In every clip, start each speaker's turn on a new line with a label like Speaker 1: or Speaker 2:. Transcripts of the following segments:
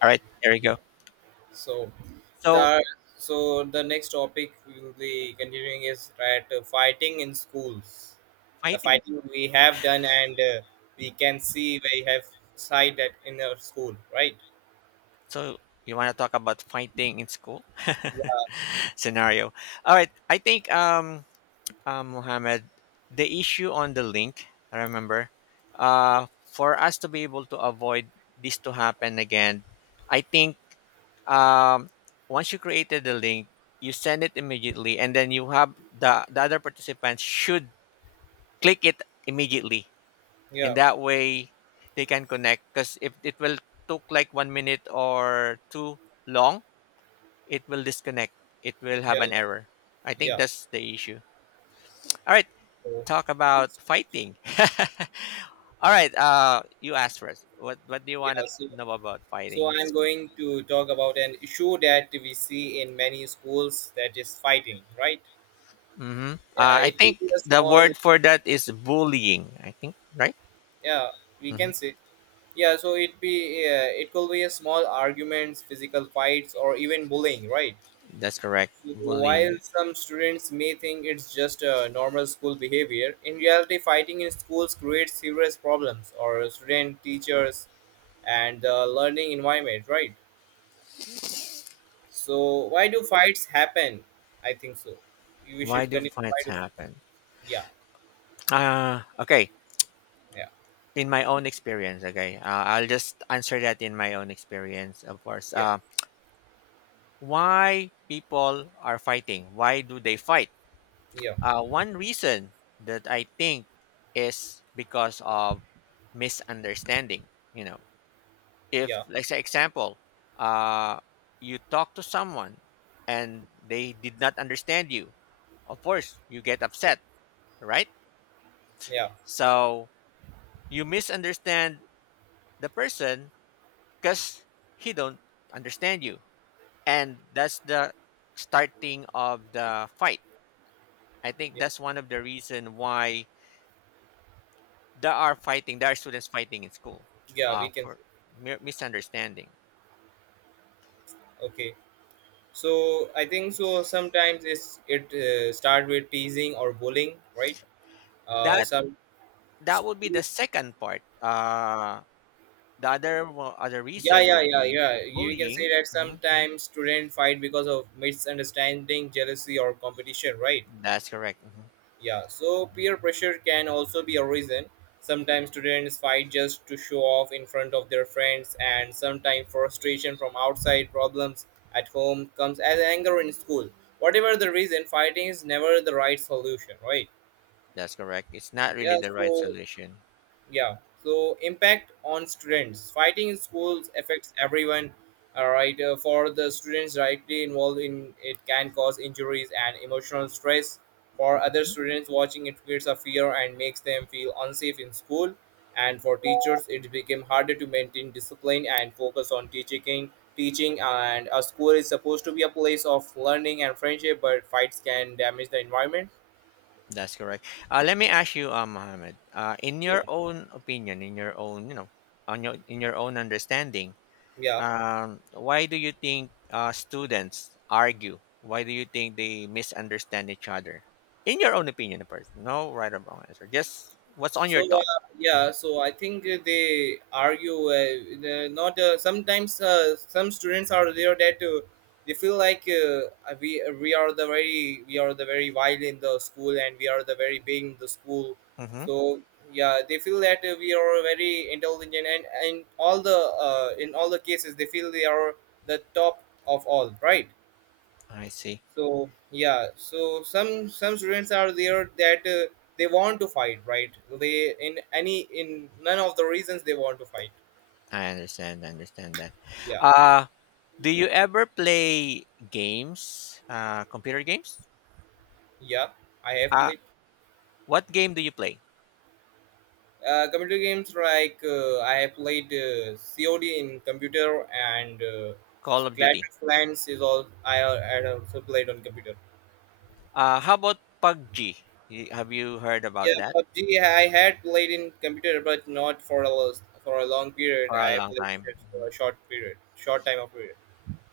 Speaker 1: All right, there you go.
Speaker 2: Good. So
Speaker 1: So
Speaker 2: the so the next topic we will be continuing is, right, fighting in schools. The
Speaker 1: fighting.
Speaker 2: fighting we have done, and we can see we have side that in our school, right?
Speaker 1: So you want to talk about fighting in school scenario? All right. I think Mohammed, the issue on the link. I remember,
Speaker 2: Yeah,
Speaker 1: for us to be able to avoid this to happen again, I think um once you created the link, you send it immediately, and then you have the other participants should click it immediately. In
Speaker 2: yeah,
Speaker 1: that way they can connect, because if it will took like 1 minute or too long, it will disconnect, it will have
Speaker 2: yeah,
Speaker 1: an error. I think
Speaker 2: yeah.
Speaker 1: that's the issue. All right,
Speaker 2: So
Speaker 1: talk about
Speaker 2: it's,
Speaker 1: fighting. All right, you asked first, what do you
Speaker 2: yeah,
Speaker 1: want to
Speaker 2: so
Speaker 1: know about
Speaker 2: so
Speaker 1: fighting?
Speaker 2: I'm
Speaker 1: So,
Speaker 2: going to talk about an issue that we see in many schools, that is fighting, right?
Speaker 1: mm-hmm.
Speaker 2: Yeah,
Speaker 1: I
Speaker 2: it could
Speaker 1: think
Speaker 2: be a
Speaker 1: the
Speaker 2: small,
Speaker 1: word for that is bullying, I think, right?
Speaker 2: yeah, we can
Speaker 1: Hmm.
Speaker 2: say Yeah, so it could be a small arguments, physical fights, or even bullying, right?
Speaker 1: That's correct,
Speaker 2: So
Speaker 1: bullying.
Speaker 2: while some students may think it's just a normal school behavior, in reality, fighting in schools creates serious problems or student, teachers, and the learning environment, right? So why do fights happen? I think so. We should
Speaker 1: Why do
Speaker 2: continue. Why
Speaker 1: fights
Speaker 2: do?
Speaker 1: happen?
Speaker 2: Yeah,
Speaker 1: Okay,
Speaker 2: yeah,
Speaker 1: in my own experience. Okay, I'll just answer that in my own experience, of course.
Speaker 2: yeah,
Speaker 1: Why people are fighting? Why do they fight?
Speaker 2: yeah,
Speaker 1: One reason that I think is because of misunderstanding, you know. If
Speaker 2: yeah,
Speaker 1: like say example, uh, you talk to someone and they did not understand you, of course you get upset, right?
Speaker 2: yeah,
Speaker 1: So you misunderstand the person because he don't understand you, and that's the starting of the fight. I think
Speaker 2: yeah.
Speaker 1: that's one of the reason why there are fighting, there are students fighting in school,
Speaker 2: yeah we can.
Speaker 1: for misunderstanding.
Speaker 2: Okay. So I think so. Sometimes it start with teasing or bullying, right?
Speaker 1: That,
Speaker 2: Some
Speaker 1: that would be the
Speaker 2: tease-
Speaker 1: second part. The other
Speaker 2: yeah,
Speaker 1: reason
Speaker 2: yeah,
Speaker 1: would
Speaker 2: yeah,
Speaker 1: be
Speaker 2: yeah. You can say
Speaker 1: bullying.
Speaker 2: that
Speaker 1: Mhm, mhm.
Speaker 2: sometimes students fight because of misunderstanding, jealousy, or competition, right?
Speaker 1: That's correct. Mhm.
Speaker 2: Yeah. So peer pressure can also be a reason. Sometimes students fight just to show off in front of their friends, and sometimes frustration from outside problems at home comes as anger in school. Whatever the reason, fighting is never the right solution, right?
Speaker 1: That's correct. It's not really
Speaker 2: Yeah,
Speaker 1: the right
Speaker 2: so
Speaker 1: solution.
Speaker 2: yeah, so impact on students. Fighting in schools affects everyone. All right, for the students directly involved, in it can cause injuries and emotional stress. For other
Speaker 1: Mhm.
Speaker 2: students watching, it creates a fear and makes them feel unsafe in school. And for teachers, it became harder to maintain discipline and focus on teaching. Teaching, and a school is supposed to be a place of learning and friendship, but fights can damage the environment.
Speaker 1: That's correct. Let me ask you, Mohammed. In your
Speaker 2: Yeah,
Speaker 1: own opinion, in your own, you know, on your in your own understanding,
Speaker 2: yeah.
Speaker 1: Why do you think students argue? Why do you think they misunderstand each other? In your own opinion, of course. No right or wrong answer. Just what's on
Speaker 2: So
Speaker 1: your thought.
Speaker 2: I think they argue. The- not sometimes some students are there that they feel like, uh, we are the very wild in the school, and we are the very big in the school.
Speaker 1: Mm-hmm.
Speaker 2: So yeah, they feel that we are very intelligent, and all the in all the cases they feel they are the top of all, right?
Speaker 1: I see.
Speaker 2: So yeah, so some students are there that they want to fight, right? They in any, in none of the reasons they want to fight.
Speaker 1: I understand. I understand that.
Speaker 2: Yeah,
Speaker 1: Uh, do you ever play games, computer games?
Speaker 2: yeah, I have
Speaker 1: Uh,
Speaker 2: played
Speaker 1: what game do you play?
Speaker 2: computer games like, I have played cod in computer, and
Speaker 1: Call of
Speaker 2: clash
Speaker 1: Duty.
Speaker 2: of clans is all I had also played on computer.
Speaker 1: How about PUBG? Have you heard about
Speaker 2: Yeah,
Speaker 1: that
Speaker 2: pubg I had played in computer, but not for a for a long period.
Speaker 1: for a
Speaker 2: I
Speaker 1: long
Speaker 2: played
Speaker 1: time?
Speaker 2: it for a short period, short time of period.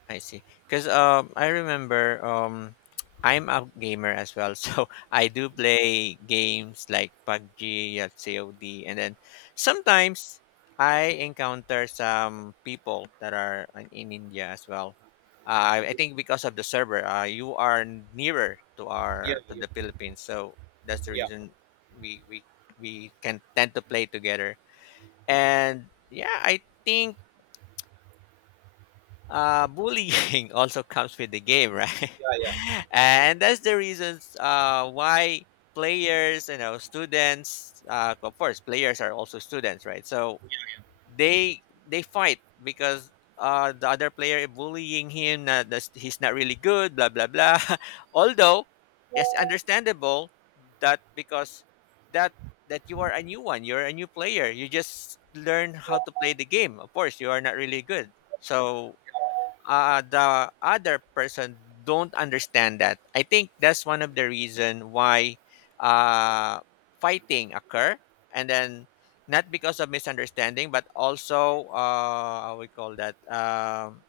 Speaker 1: I see. Because I remember I'm a gamer as well, so I do play games like PUBG, yeah, COD, and then sometimes I encounter some people that are in India as well. I think because of the server, you are nearer to
Speaker 2: yeah
Speaker 1: our to
Speaker 2: yeah
Speaker 1: the Philippines, so that's the
Speaker 2: yeah
Speaker 1: reason we we we can tend to play together. And yeah, I think bullying also comes with the game, right?
Speaker 2: yeah yeah
Speaker 1: And that's the reasons why players, you know, students, of course, players are also students, right? So they fight because the other player is bullying him, that he's not really good, blah blah blah. Although it's understandable that because that that you are a new one, you're a new player, you just learn how to play the game. Of course, you are not really good, so the other person don't understand that. I think that's one of the reason why uh, fighting occur, and then not because of misunderstanding, but also how we call that.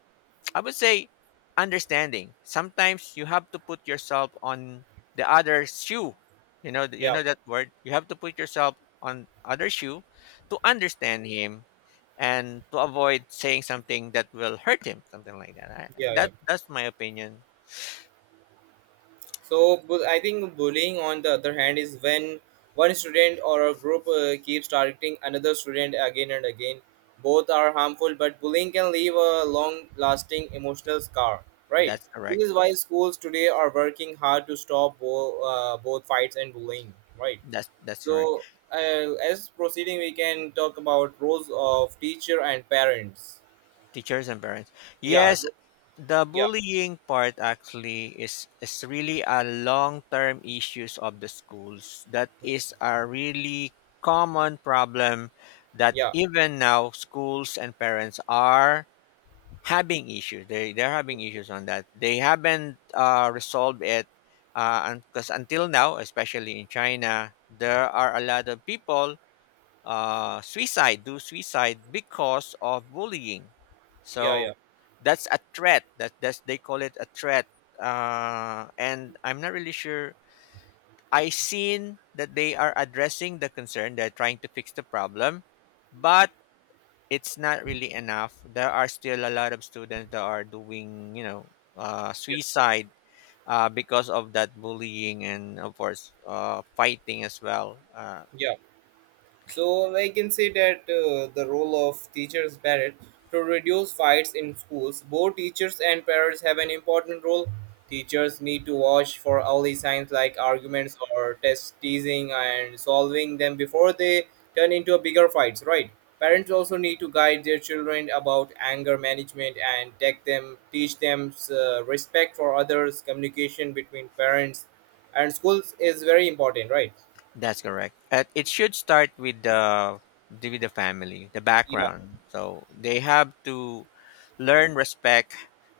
Speaker 1: I would say understanding. Sometimes you have to put yourself on the other shoe. You
Speaker 2: Yeah,
Speaker 1: know that word. You have to put yourself on other shoe to understand him and to avoid saying something that will hurt him, something like that.
Speaker 2: yeah, yeah.
Speaker 1: That that's my opinion.
Speaker 2: So I think bullying, on the other hand, is when one student or a group keeps targeting another student again and again. Both are harmful, but bullying can leave a long-lasting emotional scar. Right.
Speaker 1: That's
Speaker 2: This is
Speaker 1: correct.
Speaker 2: why schools today are working hard to stop both fights and bullying. Right.
Speaker 1: That's correct.
Speaker 2: So as proceeding, we can talk about roles of teacher and parents.
Speaker 1: Teachers and parents.
Speaker 2: Yeah.
Speaker 1: Yes, the
Speaker 2: Yeah.
Speaker 1: bullying part actually is really a long term issues of the schools. That is a really common problem that
Speaker 2: Yeah.
Speaker 1: even now schools and parents are having issues. They're having issues on that. They haven't resolved it, because until now, especially in China, there are a lot of people suicide do suicide because of bullying.
Speaker 2: Yeah. Yeah.
Speaker 1: So that's a threat. That's they call it a threat. And I'm not really sure. I seen that they are addressing the concern. They're trying to fix the problem, but it's not really enough. There are still a lot of students that are doing, you know,
Speaker 2: Yeah.
Speaker 1: suicide because of that bullying and, of course, fighting as well.
Speaker 2: Yeah. So I can say that the role of teachers Barrett to reduce fights in schools. Both teachers and parents have an important role. Teachers need to watch for early signs like arguments or test teasing, and solving them before they turn into a bigger fights, right? Parents also need to guide their children about anger management, and take them, teach them respect for others. Communication between parents and schools is very important, right?
Speaker 1: That's correct. It should start with the family, the
Speaker 2: Yeah,
Speaker 1: background. So they have to learn respect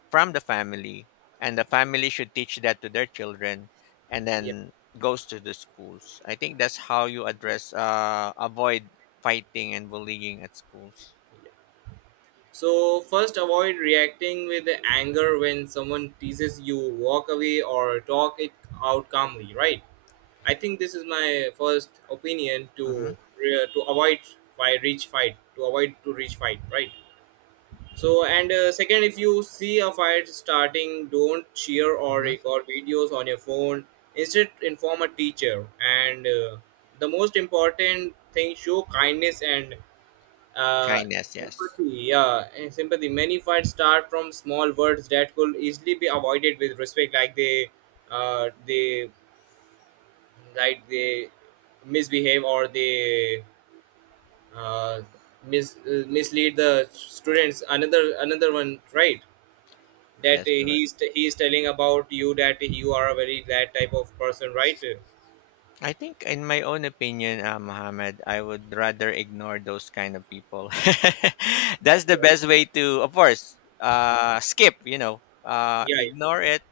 Speaker 1: from the family, and the family should teach that to their children, and
Speaker 2: yeah.
Speaker 1: then goes to the schools. I think that's how you address avoid fighting and bullying at schools.
Speaker 2: So first, avoid reacting with anger when someone teases you, walk away, or talk it out calmly, right? I think this is my first opinion
Speaker 1: Mm-hmm.
Speaker 2: to to avoid by reach fight, to avoid to reach fight, right? So, and second, if you see a fight starting, don't cheer or
Speaker 1: Mm-hmm.
Speaker 2: record videos on your phone. Instead, inform a teacher. And the most important thing, show kindness and uh,
Speaker 1: Kindness, yes,
Speaker 2: sympathy, yeah, and sympathy. Many fights start from small words that could easily be avoided with respect, like they, uh, they, they misbehave, or they uh, mislead the students. Another one, right? That
Speaker 1: that's correct.
Speaker 2: he's telling about you that you are a very that type of person, right? Yeah,
Speaker 1: I think, in my own opinion, Mohammed, I would rather ignore those kind of people. That's the
Speaker 2: yeah,
Speaker 1: best way to, of course, skip. You know,
Speaker 2: yeah, yeah.
Speaker 1: ignore it,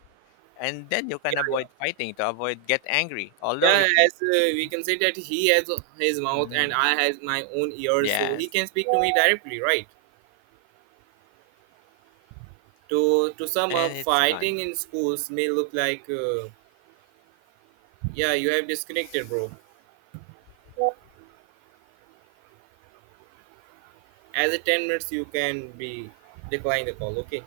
Speaker 1: and then you can
Speaker 2: Yeah.
Speaker 1: avoid fighting, to avoid get angry. Although,
Speaker 2: Yeah,
Speaker 1: if you,
Speaker 2: as we can say that he has his mouth and
Speaker 1: mhm,
Speaker 2: I has my own ears, so he
Speaker 1: yes,
Speaker 2: can speak to me directly, right? To sum
Speaker 1: and
Speaker 2: up,
Speaker 1: it's gone.
Speaker 2: fighting in schools may look like, yeah, you have disconnected, bro. As a 10 minutes, you can be decline the call. Okay.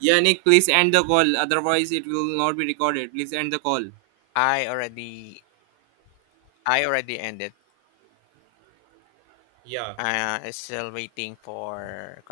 Speaker 2: Yeah, Nick, please end the call. Otherwise, it will not be recorded. Please end the call.
Speaker 1: I already, I already ended.
Speaker 2: Yeah.
Speaker 1: I'm still waiting for